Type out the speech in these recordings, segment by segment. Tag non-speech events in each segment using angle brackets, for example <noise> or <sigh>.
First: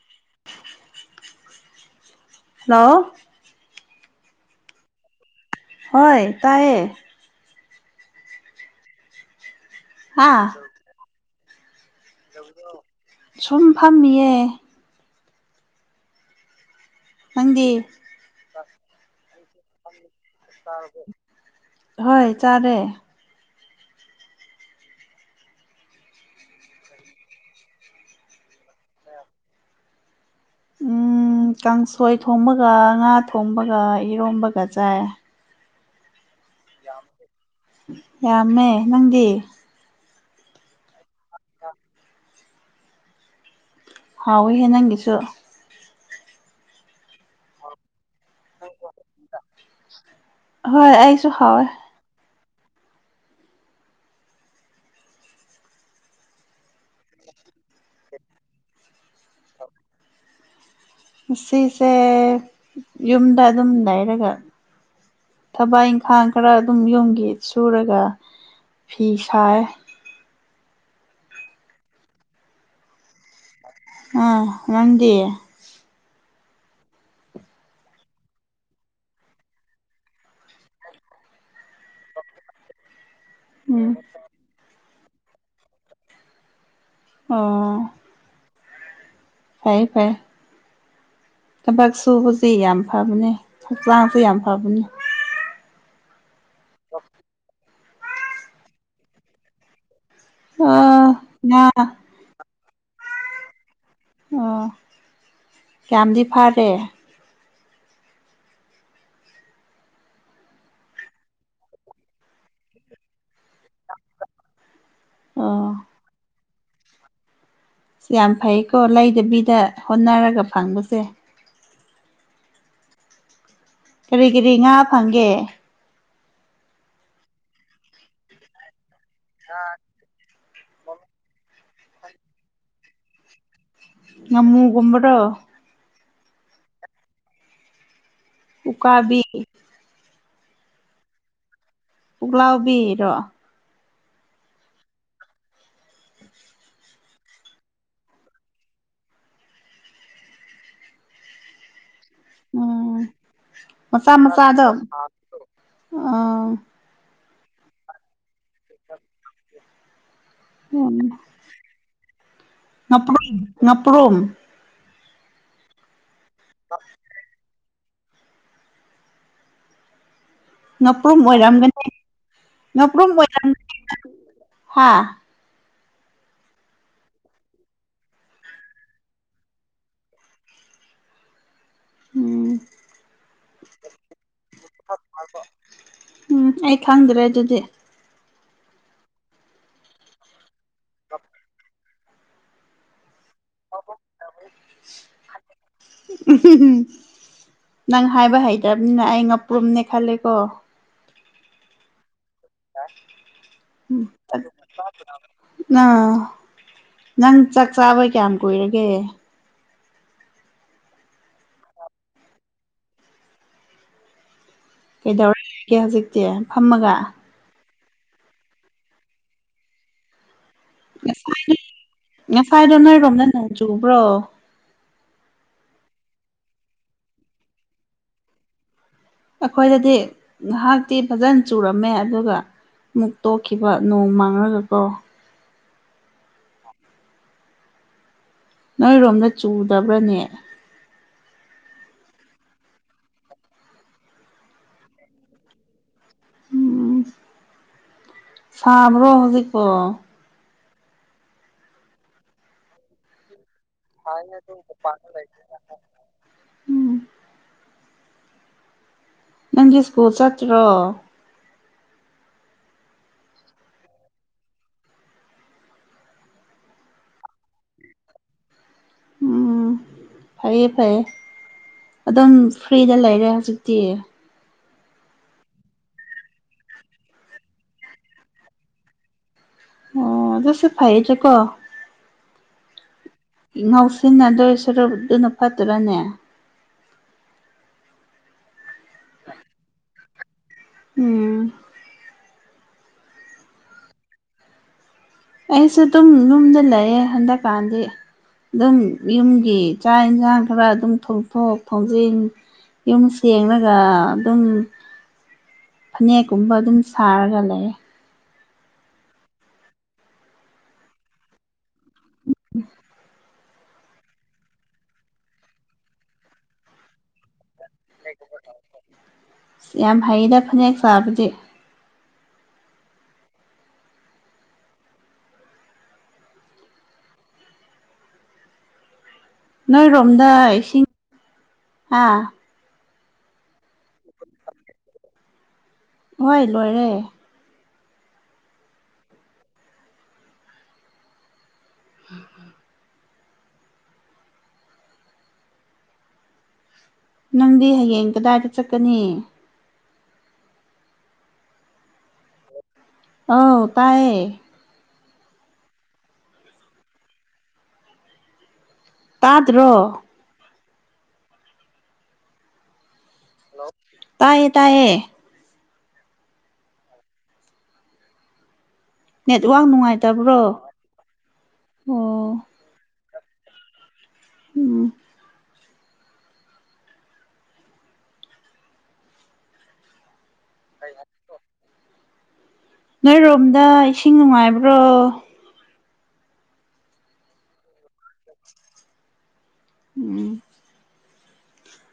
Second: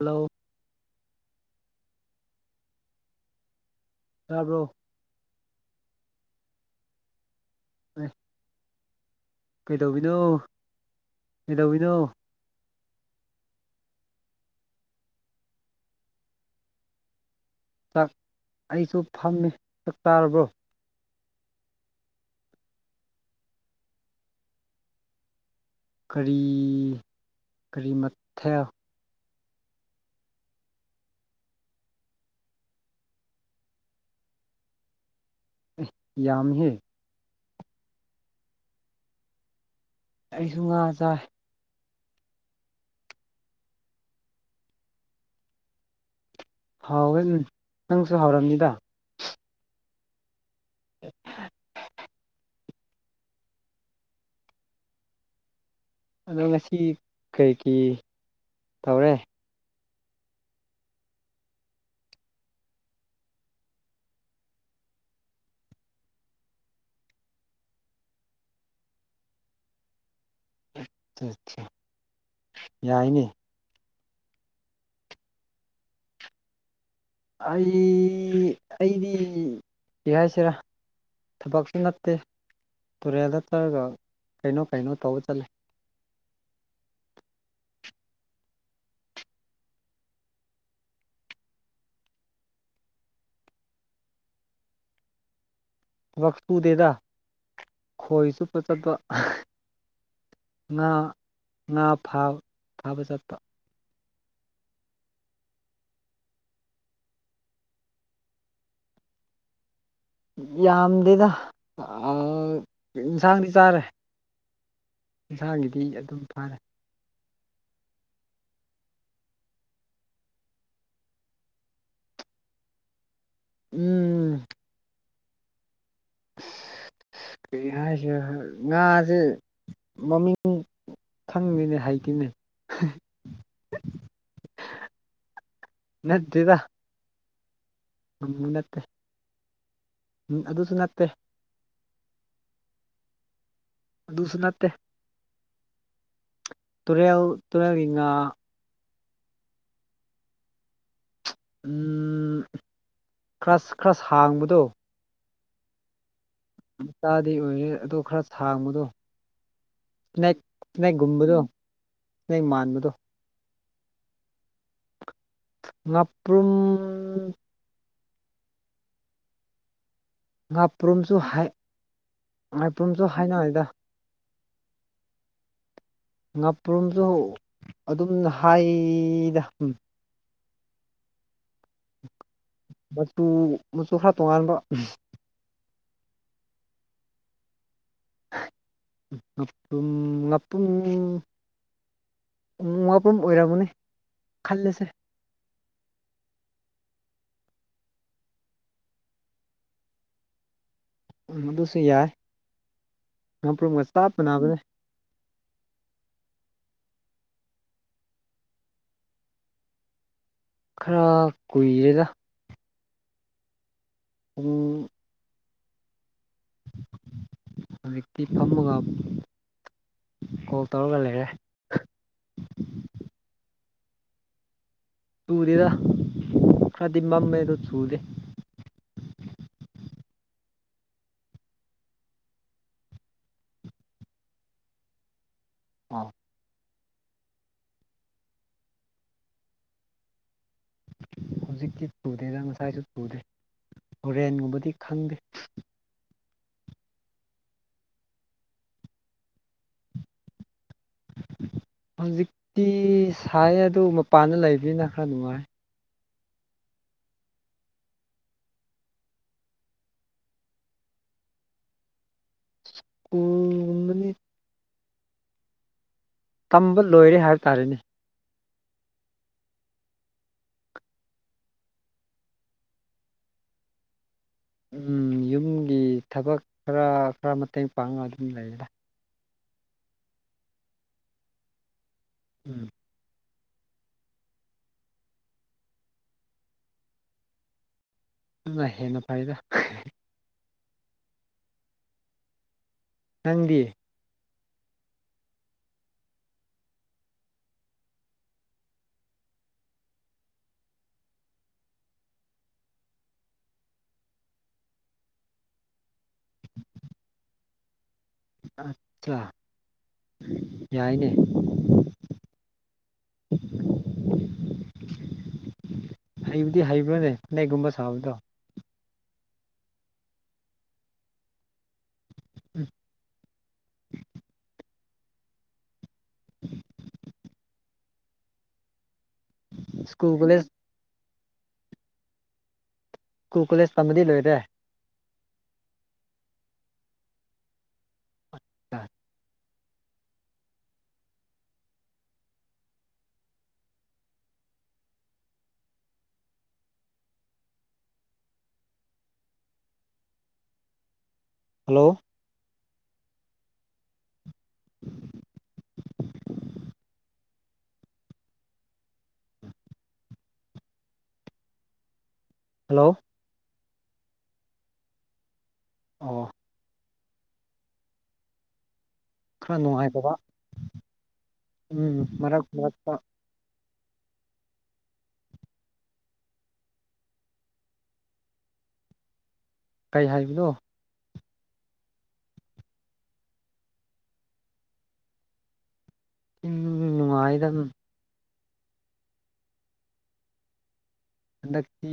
Hello hello ꯇꯥꯕ꯭ꯔꯣ ꯍꯣꯏ ꯇꯥꯏꯌꯦ ꯎ <unintelligible> ꯀꯩꯗꯧꯔꯤꯅꯣ ꯍꯥ ꯀꯩꯗꯧꯔꯤꯅꯣ ꯁꯨꯝ ꯐꯝꯃꯤꯌꯦ ꯅꯪꯗꯤ ꯆꯥꯛ ꯑꯩꯁꯨ ꯐꯝꯃꯦ ꯆꯥꯛ ꯆꯥꯔꯕꯣ ꯆꯥꯔꯕꯣ ꯍꯣꯏ ꯆꯥꯔꯦ ꯀꯔꯤ ꯀꯔꯤ ꯃꯊꯦꯜ ꯎꯝ ꯀꯥꯡꯁꯣꯏ ꯊꯣꯡꯕꯒ ꯉꯥ ꯊꯣꯡꯕꯒ ꯏꯔꯣꯝꯕꯒ ꯆꯥꯏ ꯌꯥꯝꯃꯤꯍꯦ ꯌꯥꯝꯃꯦ ꯅꯪꯗꯤ ꯑꯩꯁꯨ ꯉꯥ ꯆꯥꯏ ꯍꯥꯎꯋꯦꯍꯦ ꯅꯪꯒꯤꯁꯨ ꯍꯥꯎꯋꯦ ꯎꯝ ꯅꯪꯁꯨ ꯍꯥꯎꯔꯝꯅꯤꯗ ꯍꯣꯏ ꯑꯩꯁꯨ ꯍꯥꯎꯋꯦ ꯑꯗꯣ ꯉꯁꯤ ꯀꯩ ꯀꯩ ꯇꯧꯋꯦ ꯉꯁꯤꯁꯦ ꯌꯨꯝꯗ ꯑꯗꯨꯝ ꯂꯩꯔꯒ ꯊꯕꯛ ꯏꯪꯈꯥꯡ ꯈꯔ ꯑꯗꯨꯝ ꯌꯨꯝꯒꯤ ꯁꯨꯔꯒ ꯐꯤ ꯁꯥꯏ ꯑ <unintelligible> ꯑꯠ <unintelligible> ꯌꯥꯏꯅꯦ ꯑꯥ ꯉꯪꯗꯤ ꯑꯩ ꯑꯩꯗꯤ ꯀꯩ ꯍꯥꯏꯁꯤꯔꯥ ꯊꯕꯛꯁꯨ ꯅꯠꯇꯦ ꯇꯨꯔꯦꯜꯗ ꯆꯠꯂꯒ ꯎꯝ <unintelligible> ꯀꯩꯅꯣ ꯀꯩꯅꯣ ꯇꯧꯕ ꯆꯠꯂꯤ ꯑꯣ ꯐꯩ ꯐꯩ ꯊꯕꯛ ꯁꯨꯕꯁꯤ ꯌꯥꯝ ꯐꯕꯅꯦ ꯍꯛꯆꯥꯡꯁꯨ ꯌꯥꯝ ꯐꯕꯅꯤ ꯊꯕꯛ ꯁꯨꯗꯦꯗ ꯈꯣꯏ ꯆꯨꯞꯄ ꯆꯠꯄ ꯑ ꯉꯥ ꯉꯥ ꯐ ꯐꯥꯕ ꯆꯠꯄ ꯑꯣ ꯀꯌꯥꯝꯗꯤ ꯐꯔꯦ ꯌꯥꯝꯗꯦꯗ ꯑ ꯏꯟꯁꯥꯡ ꯆꯥꯔꯦ ꯑꯣ ꯌꯦꯟꯁꯥꯡꯒꯤꯗꯤ ꯑꯗꯨꯝ ꯐꯥꯔꯦ ꯁꯤ ꯌꯥꯝ ꯐꯩꯀꯣ ꯂꯩꯗꯕꯤꯗ ꯍꯣꯠꯅꯔꯒ ꯐꯪꯕꯁꯦ ꯎꯝ ꯀ꯭ꯔꯤ ꯀ꯭‌ꯔꯤ ꯉꯥ ꯐꯪꯒꯦ ꯀꯩ ꯍꯥꯏꯁꯤꯔ ꯉꯥꯁꯦ ꯑ <unintelligible> ꯃꯃꯤꯡ ꯈꯪꯉꯗꯦꯅꯦ ꯍꯩꯇꯦꯅꯦ ꯉꯃꯨꯒꯨꯝꯕꯔꯣ ꯅꯠꯇꯦꯗ ꯉꯥꯃꯨ ꯅꯠ ꯎꯀꯥꯕꯤ ꯎꯝ ꯑꯗꯨꯁꯨ ꯅꯠꯇꯦ ꯄꯨꯛꯂꯥꯎꯕꯤꯔꯣ ꯑꯗꯨꯁꯨ ꯅꯠꯇꯦ ꯇꯨꯔꯦꯜ ꯇꯨꯔꯦꯜꯒꯤ ꯉꯥ ꯎꯝ ꯈꯔ ꯑ ꯈꯔ ꯃꯆꯥ ꯁꯥꯡꯕꯗꯣ ꯃꯆꯥꯗꯣ ꯑ ꯃꯆꯥꯗꯤ ꯑꯣꯏꯔꯦ ꯑꯗꯣ ꯈꯔ ꯁꯥꯡꯕꯗꯣ ꯏꯁꯅꯦꯛ <unintelligible> ꯁ꯭ꯅꯦꯛ ꯎꯝ ꯒꯨꯝꯕꯗꯨꯣ ꯁ꯭ꯅꯦꯛ ꯃꯥꯥꯟꯕꯗꯣ ꯉꯥꯄ꯭ꯔꯨꯝ ꯉꯥꯄ꯭ꯔꯨꯝ ꯉꯥꯄ꯭ꯔꯨꯝ ꯉꯥꯄ꯭ꯔꯨꯝꯁꯨ ꯉꯥꯄ꯭ꯔꯨꯝ ꯍꯥꯏ ꯑꯣꯏꯔꯝꯒꯅꯤ ꯉꯥꯄ꯭ꯔꯨꯝꯁꯨ ꯉꯥꯄ꯭ꯔꯨꯝ ꯑꯣꯏꯔꯝ ꯍꯥꯏꯅꯩꯗ ꯍꯥ ꯉꯥꯄ꯭ꯔꯨꯝꯁꯨ ꯑꯗꯨꯝ ꯍꯥꯏꯗ ꯎꯝ ꯃꯆꯨ ꯃꯆꯨ ꯈꯔ ꯇꯣꯡꯉꯥꯟꯕ ꯎꯝ ꯑꯩ ꯈꯪꯗ꯭ꯔꯦ ꯑꯗꯨꯗꯤ ꯉꯥꯄ꯭ꯔꯨꯝ ꯉꯥꯄ꯭ꯔꯨꯝ ꯉꯥ ꯑꯣꯏꯔꯝꯃꯅꯤ ꯈꯜꯂꯁꯦ ꯎꯝ ꯅꯪ ꯍꯥꯏꯕ ꯍꯩꯇ꯭ꯔꯥꯕꯅꯤꯅ ꯑꯩ ꯉꯥꯄ꯭ꯔꯨꯝꯅꯦ ꯈꯜꯂꯦꯀꯣ ꯎꯝ ꯑꯗꯨꯁꯨ ꯌꯥꯏ ꯉꯥꯄ꯭ꯔꯨꯝꯒ ꯆꯥꯞ ꯃꯥꯟꯅꯕꯅꯦ ꯅ꯫ ꯅꯪ ꯆꯥꯛ ꯆꯥꯕꯥ ꯀꯌꯥꯝ ꯀꯨꯏꯔꯒꯦ ꯈꯔ ꯀꯨꯢꯔꯦꯗ ꯎꯝ ꯀꯩꯗꯧꯔꯤꯒꯦ ꯍꯧꯖꯤꯛꯇꯤ ꯐꯝꯃꯒ ꯍꯧꯖꯤꯛꯇꯤ ꯐꯝꯃꯒ ꯀꯣꯜ ꯇꯧꯔꯒ ꯂꯩꯔꯦ ꯉꯁꯥꯢꯗꯣ ꯅꯣꯢꯔꯣꯝꯗ ꯅꯣꯡ ꯆꯨꯕ꯭ꯔꯣ ꯆꯨꯗꯦꯗ ꯈꯔꯗꯤ ꯃꯝꯃꯦꯗꯣ ꯆꯨꯗꯦ ꯑꯩꯈꯣꯏꯗꯗꯤ ꯉꯥꯏꯍꯥꯛꯇꯤ ꯐꯖꯅ ꯆꯨꯔꯝꯃꯦ ꯑꯗꯨꯒ ꯃꯨꯛ ꯇꯣꯛꯈꯤꯕ ꯅꯣꯡ ꯃꯥꯡꯂꯒ ꯀꯣ ꯑꯣ ꯅꯣꯏꯔꯣꯝꯗ ꯆꯨꯗꯕ꯭ꯔꯅꯦ ꯍꯧꯖꯤꯛꯇꯤ ꯆꯨꯗꯦꯗ ꯉꯁꯥꯏꯁꯨ ꯆꯨꯗꯦ ꯍꯣꯔꯦꯟꯒꯨꯝꯕꯗꯤ ꯈꯪꯗꯦ ꯎꯝ ꯁꯥꯕ꯭ꯔꯣ ꯍꯧꯖꯤꯛꯕꯣ ꯍꯧꯖꯤꯛꯇꯤ ꯁꯥꯏꯌꯦ ꯑꯗꯨ ꯃꯄꯥꯟꯗ ꯂꯩꯕꯅꯤꯅ ꯈꯔ ꯅꯨꯡꯉꯥꯏ ꯎꯝ ꯅꯪꯒꯤ ꯁ꯭ꯀꯨꯜ ꯆꯠꯇ꯭ꯔꯣ ꯁ꯭ꯀꯨꯜ ꯒꯨꯝꯕꯗꯤ ꯇꯝꯕ ꯂꯣꯏꯔꯦ ꯍꯥꯏꯕ ꯇꯥꯔꯦꯅꯦ ꯎꯝ ꯐꯩꯌꯦ ꯐꯩꯌꯦ ꯑꯗꯨꯝ ꯐ꯭ꯔꯤꯗ ꯂꯩꯔꯦ ꯍꯧꯖꯤꯛꯇꯤ ꯎꯝ ꯌꯨꯝꯒꯤ ꯊꯕꯛ ꯈꯔ ꯈꯔ ꯃꯇꯦꯡ ꯄꯥꯡꯉ ꯑꯗꯨꯝ ꯂꯩꯗ ꯑꯣ ꯑꯗꯨꯁꯨ ꯐꯩꯗ ꯒꯣ ꯎꯝ ꯉꯥꯎꯁꯤꯟꯅꯗꯣꯏ ꯁꯔꯨꯛ ꯑꯗꯨꯅ ꯐꯠꯇ꯭ꯔꯥꯅꯦ ꯑꯗꯨꯅ ꯍꯦꯟꯅ ꯐꯩꯗ ꯎꯝ ꯅꯪꯗꯤ ꯑꯩꯁꯨ ꯑꯗꯨꯝ ꯌꯨꯝꯗ ꯂꯩꯌꯦ ꯍꯟꯗꯛꯀꯥꯟꯗꯤ ꯑꯗꯨꯝ ꯌꯨꯝꯒꯤ ꯆꯥꯛ ꯏꯟꯁꯥꯡ ꯈꯔ ꯑꯗꯨꯝ ꯊꯣꯡꯗꯣꯡ ꯊꯣꯡꯖꯤꯟ ꯌꯨꯝ ꯁꯦꯡꯔꯒ ꯑꯗꯨꯝ ꯐꯅꯦꯛꯒꯨꯝꯕ ꯑꯗꯨꯝ ꯁꯥꯔꯒ ꯂꯩꯌꯦ ꯑꯆꯥ ꯌꯥꯏꯅꯦ ꯍꯩꯕꯗꯤ ꯍꯩꯕ꯭ꯔꯥꯅꯦ ꯐꯅꯦꯛꯒꯨꯝꯕ ꯁꯥꯕꯗꯣ ꯌꯥꯝ ꯍꯩꯗ ꯐꯅꯦꯛ ꯆꯥꯕꯗꯤ ꯎꯝ <inaudible> <unintelligible> ꯁ꯭ꯀꯨꯜ ꯅꯣꯏꯔꯣꯝꯗ ꯀꯣꯂꯦꯖ ꯏꯁꯤꯡ ꯍꯥ ꯀꯨꯀꯣꯂꯦꯖ ꯇꯝꯕꯗꯤ ꯂꯣꯏꯔꯦ <unintelligible> ꯍꯣꯏ ꯂꯣꯏꯔꯦ <unintelligible> <inaudible> ꯅꯪꯗꯤ ꯍꯌꯦꯡ ꯀꯗꯥꯏꯗ ꯆꯠꯀꯅꯤ ꯍꯜꯂꯣ ꯑꯧ ꯇꯥꯏꯌꯦ <unintelligible> ꯇꯥꯗ꯭ꯔꯣ ꯍꯜꯂꯣ ꯍꯜꯂꯣ ꯇꯥꯌꯦ ꯇꯥꯌꯦ ꯑꯣ ꯈꯔ ꯅꯦꯠꯋꯥꯛ ꯅꯨꯡꯉꯥꯏꯗꯕ ꯅꯨꯡꯉꯥꯏꯇꯕ꯭ꯔꯣ ꯎꯝ ꯑꯣ ꯃꯔꯛ ꯃꯔꯛꯇ ꯎꯝ ꯀꯩ ꯍꯥꯏꯕꯅꯣ ꯀꯩ ꯍꯥꯏ ꯅꯣꯏꯔꯣꯝꯗ ꯏꯁꯤꯡ ꯅꯨꯡꯉꯥꯏꯕ꯭ꯔꯣ <unintelligible> ꯅꯨꯡꯉꯥꯏꯗ ꯎꯝ ꯍꯟꯗꯛꯇꯤ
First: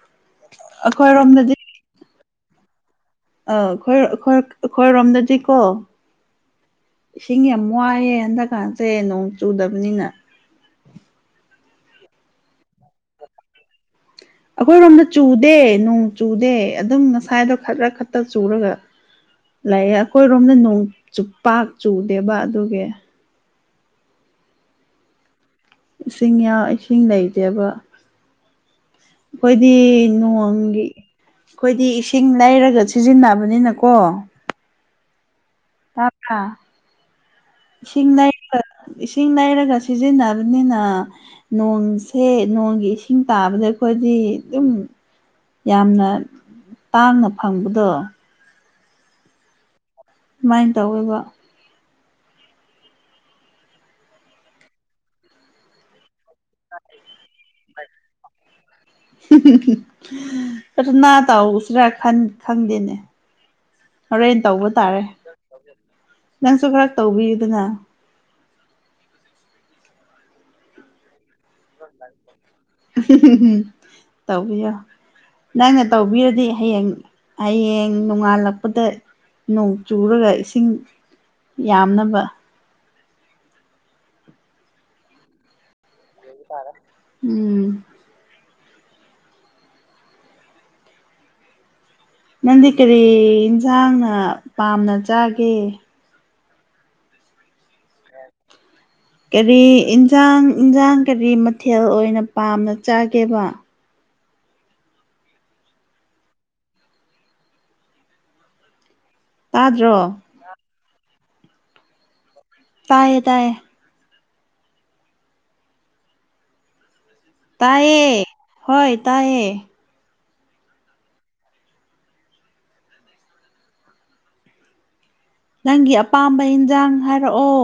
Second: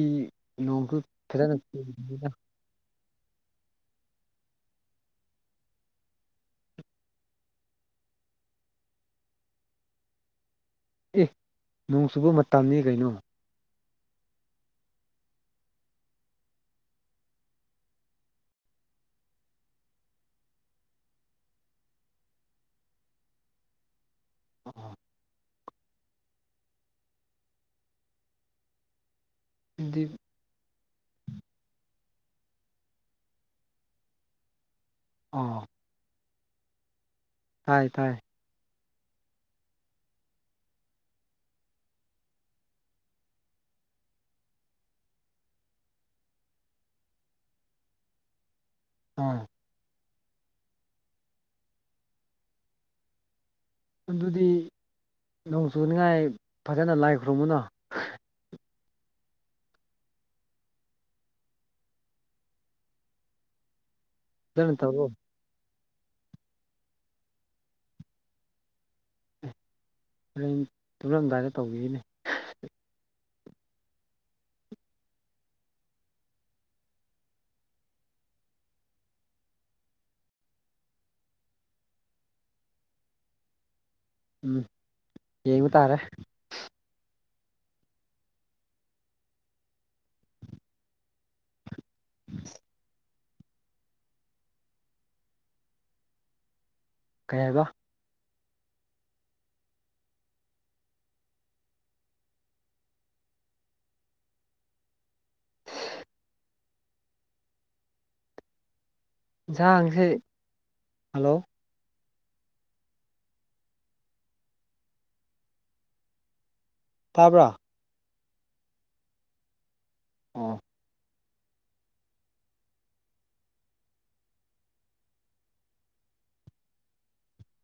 ꯅꯣꯡꯁꯨ ꯑꯩꯈꯣꯏꯔꯣꯝꯗꯗꯤ ꯐꯖꯅ <unintelligible> ꯑ ꯑꯈꯣꯏ ꯑꯈꯣꯏ ꯑꯈꯣꯏꯔꯣꯝꯗꯗꯤꯀꯣ ꯏꯁꯤꯡ ꯌꯥꯝ ꯋꯥꯏꯑꯦ ꯍꯟꯛꯀꯥꯟꯁꯦ ꯅꯣꯡ ꯆꯨꯗꯕ꯭ꯅꯤꯅ ꯑꯦ ꯅꯣꯡ ꯆꯨꯕ ꯃꯇꯝꯅꯤ ꯀꯩꯅꯣ ꯑꯈꯣꯏꯔꯣꯝꯗ ꯆꯨꯗꯦ ꯅꯣꯡ ꯆꯨꯗꯦ ꯑꯗꯨꯝ ꯉꯁꯥꯏꯗꯣ ꯈꯔ ꯈꯠꯂ ꯆꯨꯔꯒ ꯂꯩꯌꯦ ꯑꯈꯣꯏꯔꯣꯝꯗ ꯅꯣꯡ ꯆꯨꯄꯥꯛ ꯆꯨꯗꯦꯕ ꯑꯗꯨꯒꯤ ꯑꯣ ꯏꯁꯤꯡꯌꯥ ꯏꯁꯤꯡ ꯂꯩꯇꯦꯕ ꯑꯈꯣꯏꯗꯤ ꯑꯗꯨꯗꯤ ꯅꯣꯡꯒꯤ ꯈꯣꯏꯗꯤ ꯏꯁꯤꯡ ꯂꯩꯔꯒ ꯁꯤꯖꯤꯟꯅꯕꯅꯤꯅꯀꯣ ꯑꯥ ꯇꯥꯕ꯭ꯔꯥ ꯇꯥꯏ ꯏꯁꯤꯡ ꯇꯥꯏ ꯂꯩ <unintelligible> ꯏꯁꯤꯡ ꯂꯩꯔꯒ ꯁꯤꯖꯤꯟꯅꯕꯅꯤꯅ ꯅꯣꯡꯁꯦ ꯅꯣꯡꯒꯤ ꯏꯁꯤꯡ ꯇꯥꯕꯗ ꯑꯈꯣꯏꯗꯤ ꯑꯗꯨꯝ ꯌꯥꯝꯅ ꯇꯥꯡꯅ ꯐꯪꯕꯗꯣ ꯑꯥ ꯁꯨꯃꯥꯏꯟ ꯇꯧꯋꯦꯕ ꯑꯗꯨꯗꯤ ꯅꯣꯡ ꯆꯨꯅꯤꯉꯥꯏ ꯐꯖꯅ ꯂꯥꯏ ꯈꯨꯔꯝꯃꯨꯅ ꯄ꯭ꯔꯊꯅꯥ ꯇꯧꯁꯤꯔꯥ ꯈꯪꯗꯦꯅꯦ ꯍꯣꯔꯦꯟ ꯇꯧꯕ ꯐꯖꯅ ꯇꯥꯔꯦ ꯇꯧꯔꯣ ꯅꯪꯁꯨ ꯈꯔ ꯇꯧꯕꯤꯌꯨꯗꯅ ꯍꯣꯔꯦꯟ ꯇꯨꯝꯔꯝꯗꯥꯏꯗ ꯇꯧꯕꯤꯒꯦꯅꯦ ꯇꯧꯕꯤꯌꯣ ꯅꯪꯅ ꯇꯧꯕꯤꯔꯗꯤ ꯍꯌꯦꯡ ꯍꯌꯦꯡ ꯅꯣꯡꯉꯥꯜꯂꯛꯄꯗ ꯅꯣꯡ ꯆꯨꯔꯒ ꯏꯁꯤꯡ ꯌꯥꯝꯅꯕ ꯎꯝ ꯌꯦꯡꯕ ꯇꯥꯔꯦ ꯇꯥꯔꯦ ꯎꯝ ꯅꯪꯗꯤ ꯀꯔꯤ ꯏꯟꯖꯥꯡꯅ ꯄꯥꯝꯅ ꯆꯥꯒꯦ ꯀꯩ ꯍꯥꯏꯕ ꯀꯔꯤ ꯏꯟꯖꯥꯡ ꯏꯟꯖꯥꯡ ꯀꯔꯤ ꯃꯊꯦꯜ ꯑꯣꯏꯅ ꯄꯥꯝꯅ ꯆꯥꯒꯦꯕ ꯏꯟꯁꯥꯡꯁꯦ ꯇꯥꯗ꯭ꯔꯣ ꯍꯜꯂꯣ ꯇꯥꯏꯌꯦ ꯇꯥꯏꯌꯦ ꯇꯥꯕ꯭ꯔ ꯇꯥꯏꯌꯦ ꯍꯣꯏ ꯇꯥꯏꯌꯦ ꯑꯣ ꯅꯪꯒꯤ ꯑꯄꯥꯝꯕ ꯏꯟꯖꯥꯡ ꯍꯥꯏꯔꯛꯑꯣ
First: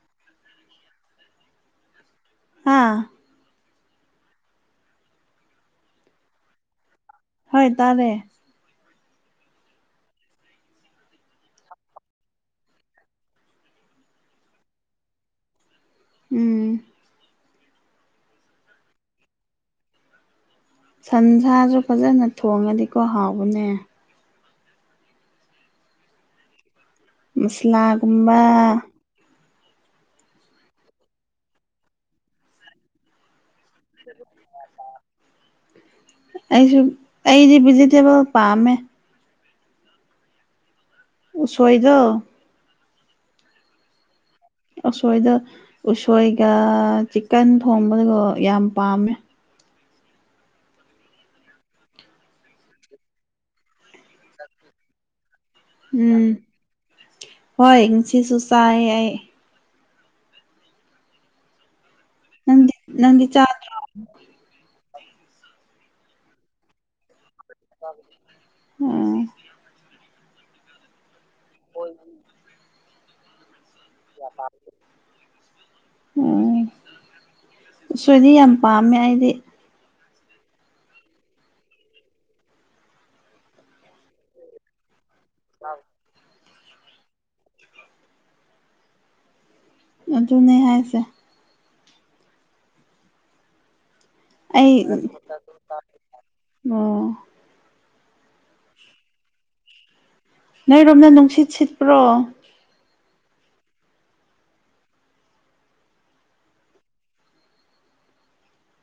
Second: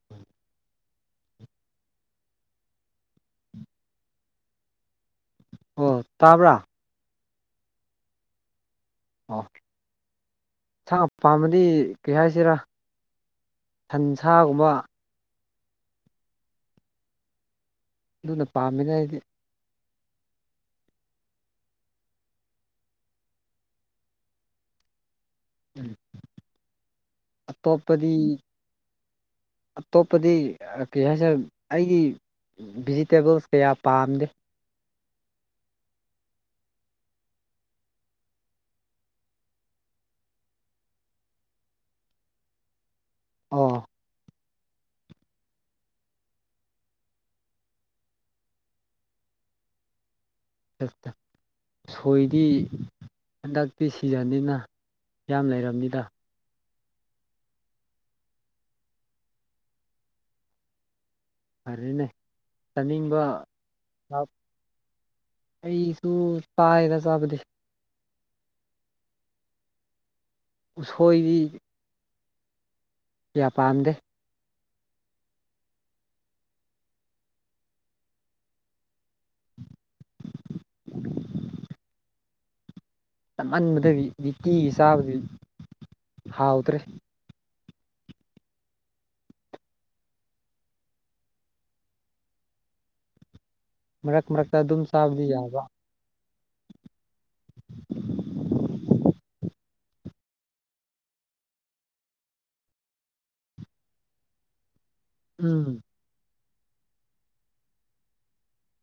<inaudible> ꯍꯥ ꯑꯣ ꯇꯥꯕ꯭ꯔ ꯍꯣꯏ ꯇꯥꯔꯦ ꯑꯣ ꯏꯟꯁꯥꯡ ꯄꯥꯝꯕꯗꯤ ꯀꯔꯤ ꯍꯥꯏꯁꯤꯔ ꯁꯟꯁꯥꯒꯨꯝꯕ ꯎꯝ ꯑꯗꯨꯅ ꯄꯥꯝꯃꯤꯗ ꯑꯩꯗꯤ ꯁꯟꯁꯥꯖꯨ ꯐꯖꯅ ꯊꯣꯡꯉꯗꯤꯀꯣ ꯍꯥꯎꯕꯅꯦ ꯑꯇꯣꯞꯄꯗꯤ ꯃꯁꯂꯥꯒꯨꯝꯕ ꯑꯇꯣꯞꯄꯗꯤ ꯀꯔꯤ ꯍꯥꯏꯁꯤꯔ ꯑꯩꯒꯤ ꯚꯤꯖꯤꯇꯦꯕꯜꯁ ꯀꯌꯥ ꯄꯥꯝꯗꯦ ꯑꯩꯁꯨ ꯑꯩꯗꯤ ꯚꯤꯖꯤꯇꯦꯕꯜ ꯄꯥꯝꯃꯦ ꯎꯁꯣꯏꯗꯣ ꯑꯧ ꯑꯁꯣꯏꯗ ꯎꯁꯣꯏꯒ ꯆꯤꯛꯀꯟ ꯊꯣꯡꯕꯒꯗꯣ ꯌꯥꯝ ꯄꯥꯝꯃꯦ <unintelligible> ꯎꯁꯣꯏꯗꯤ ꯍꯟꯗꯛꯇꯤ ꯁꯤꯖꯟꯅꯤꯅ ꯌꯥꯝ <unintelligible> ꯎꯝ ꯍꯣꯏ ꯉꯁꯤꯁꯨ ꯆꯥꯏꯌꯦ ꯑꯩ ꯐꯔꯦꯅꯦ ꯅꯪꯗꯤ ꯆꯥꯅꯤꯡꯕ ꯅꯪꯗꯤ ꯆꯥ <unintelligible> ꯑꯩꯁꯨꯨ ꯆꯥꯏꯗ ꯆꯥꯕꯗꯤ <unintelligible> ꯎꯝ ꯎꯁꯣꯏꯗꯤ ꯀꯌꯥ ꯄꯥꯝꯗꯦ ꯀꯌꯥ ꯄꯥꯝꯗꯦ ꯎꯝ ꯎꯁꯣꯏꯗꯤ ꯌꯥꯝ ꯄꯥꯝꯃꯦ ꯑꯩꯗꯤ ꯇꯝꯃꯟꯕꯗꯒꯤ <unintelligible> ꯆꯥꯕꯗꯤ <unintelligible> ꯍꯥꯎꯇ꯭ꯔꯦ ꯑꯗꯨꯅꯦ ꯍꯥꯏꯁꯦ ꯃꯔꯛ ꯃꯔꯛꯇ ꯑꯩ ꯑꯗꯨꯝ ꯑꯣ ꯆꯥꯕꯗꯤ ꯌꯥꯕ ꯅꯣꯏꯔꯣꯝꯗ ꯅꯨꯡꯁꯤꯠ ꯁꯤꯠꯄ꯭ꯔꯣ ꯎꯝ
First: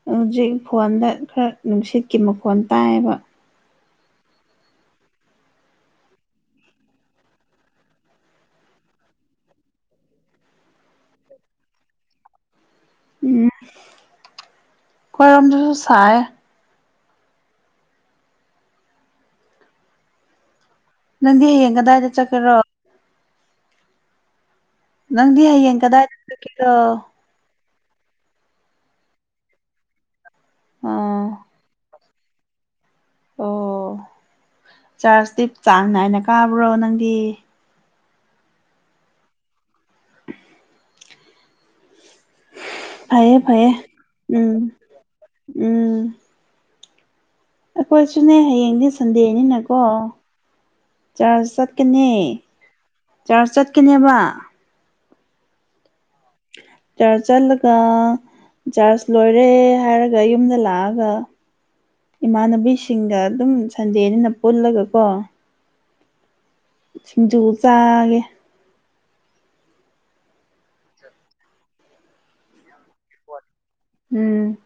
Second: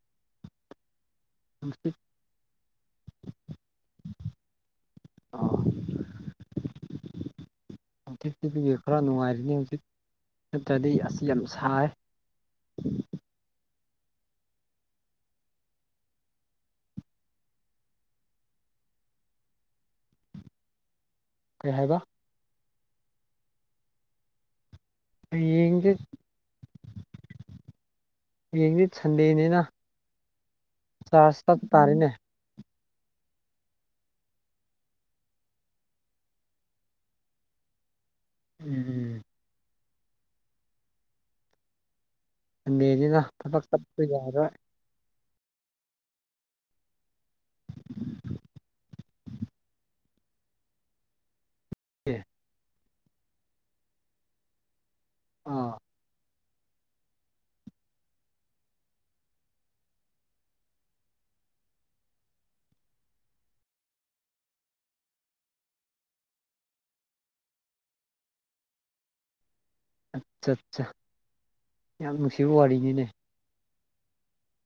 ꯍꯧꯖꯤꯛ ꯐꯣꯟꯗ ꯈꯔ ꯅꯨꯡꯁꯤꯠ ꯅꯨꯡꯁꯤꯠꯀꯤ ꯃꯈꯣꯟ ꯇꯥꯏꯌꯦꯕ ꯑ <inaudible> ꯈꯔ ꯅꯨꯡꯉꯥꯏꯕꯅꯦ ꯍꯧꯖꯤꯛ ꯅꯠꯇ꯭ꯔꯗꯤ ꯑꯁ ꯌꯥꯝ ꯁꯥꯏ ꯎꯝ ꯈꯣꯏꯔꯣꯝꯗꯁꯨ ꯆꯥꯏ ꯅꯪꯗꯤ ꯀꯩ ꯍꯌꯦꯡ ꯍꯥꯏꯕ ꯀꯗꯥꯏꯗ ꯆꯠꯀꯦꯔꯣ ꯅꯪꯗꯤ ꯍꯌꯦꯡ ꯍꯌꯦꯡꯗꯤ ꯀꯗꯥꯏꯗ ꯆꯠꯀꯦꯔꯣ ꯌꯦꯡꯗꯤ ꯁꯟꯗꯦꯅꯤꯅ ꯆꯥꯔꯖ ꯑꯥ ꯆꯥ꯭ꯔ꯭ꯁ ꯀꯛ ꯇꯥꯔꯦꯅꯦ ꯋꯥꯎ ꯆꯥꯔꯖꯇꯤ ꯆꯥꯡ ꯅꯥꯏꯅ ꯀꯥꯕ꯭ꯔꯣ ꯅꯪꯗꯤ ꯎꯝ ꯎꯝ ꯁꯟꯗꯦꯅꯤꯅ ꯐꯩꯌꯦ ꯊꯕꯛ ꯐꯩꯌꯦ ꯆꯠꯄ ꯌꯥꯔꯣꯏ ꯎꯝ ꯎꯝ ꯑꯩꯈꯣꯏꯁꯨꯅꯦ ꯍꯌꯦꯡꯗꯤ ꯁꯟꯗꯦꯅꯤꯅꯀꯣ ꯆꯔꯆ ꯆꯠꯀꯅꯤ ꯑꯦ ꯆꯔꯆ ꯆꯠꯀꯅꯦꯕ ꯑꯥ ꯆꯥꯔꯆ ꯆꯠꯂꯒ ꯆꯥꯔꯆ ꯂꯣꯏꯔꯦ ꯍꯥꯏꯔꯒ ꯌꯨꯝꯗ ꯂꯥꯛꯑꯒ ꯏꯃꯥꯟꯅꯕꯤꯁꯤꯡꯗ ꯑꯗꯨꯝ ꯁꯟꯗꯦꯅꯤꯅ ꯄꯨꯜꯂꯒꯀꯣ ꯁꯤꯡꯖꯨ ꯆꯥꯒꯦ ꯑꯆꯠ ꯆꯥ ꯌꯥꯝ ꯅꯨꯡꯁꯤꯕ ꯋꯥꯔꯤꯅꯤꯅꯦ ꯎꯝ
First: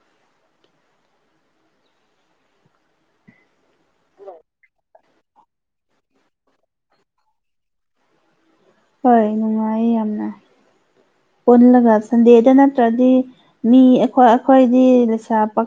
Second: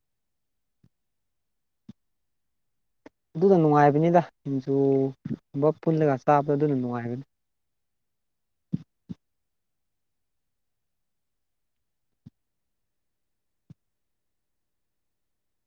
ꯑꯗꯨꯅ ꯅꯨꯡꯉꯥꯏꯕꯅꯤꯗ ꯁꯤꯡꯖꯨꯒꯨꯝꯕ ꯄꯨꯜꯂꯒ ꯆꯥꯕꯗ ꯑꯗꯨꯅ ꯅꯨꯡꯉꯥꯏꯕꯅꯤ ꯍꯣꯏ ꯅꯨꯡꯉꯥꯏ ꯌꯥꯝꯅ ꯄꯨꯜꯂꯒ ꯁꯟꯗꯦꯗ ꯅꯠꯇ꯭ꯔꯗꯤ ꯃꯤ ꯑꯩꯈꯣꯏ ꯑꯩꯈꯣꯏꯗꯤ ꯂꯩꯁꯥ ꯄꯥꯈꯪ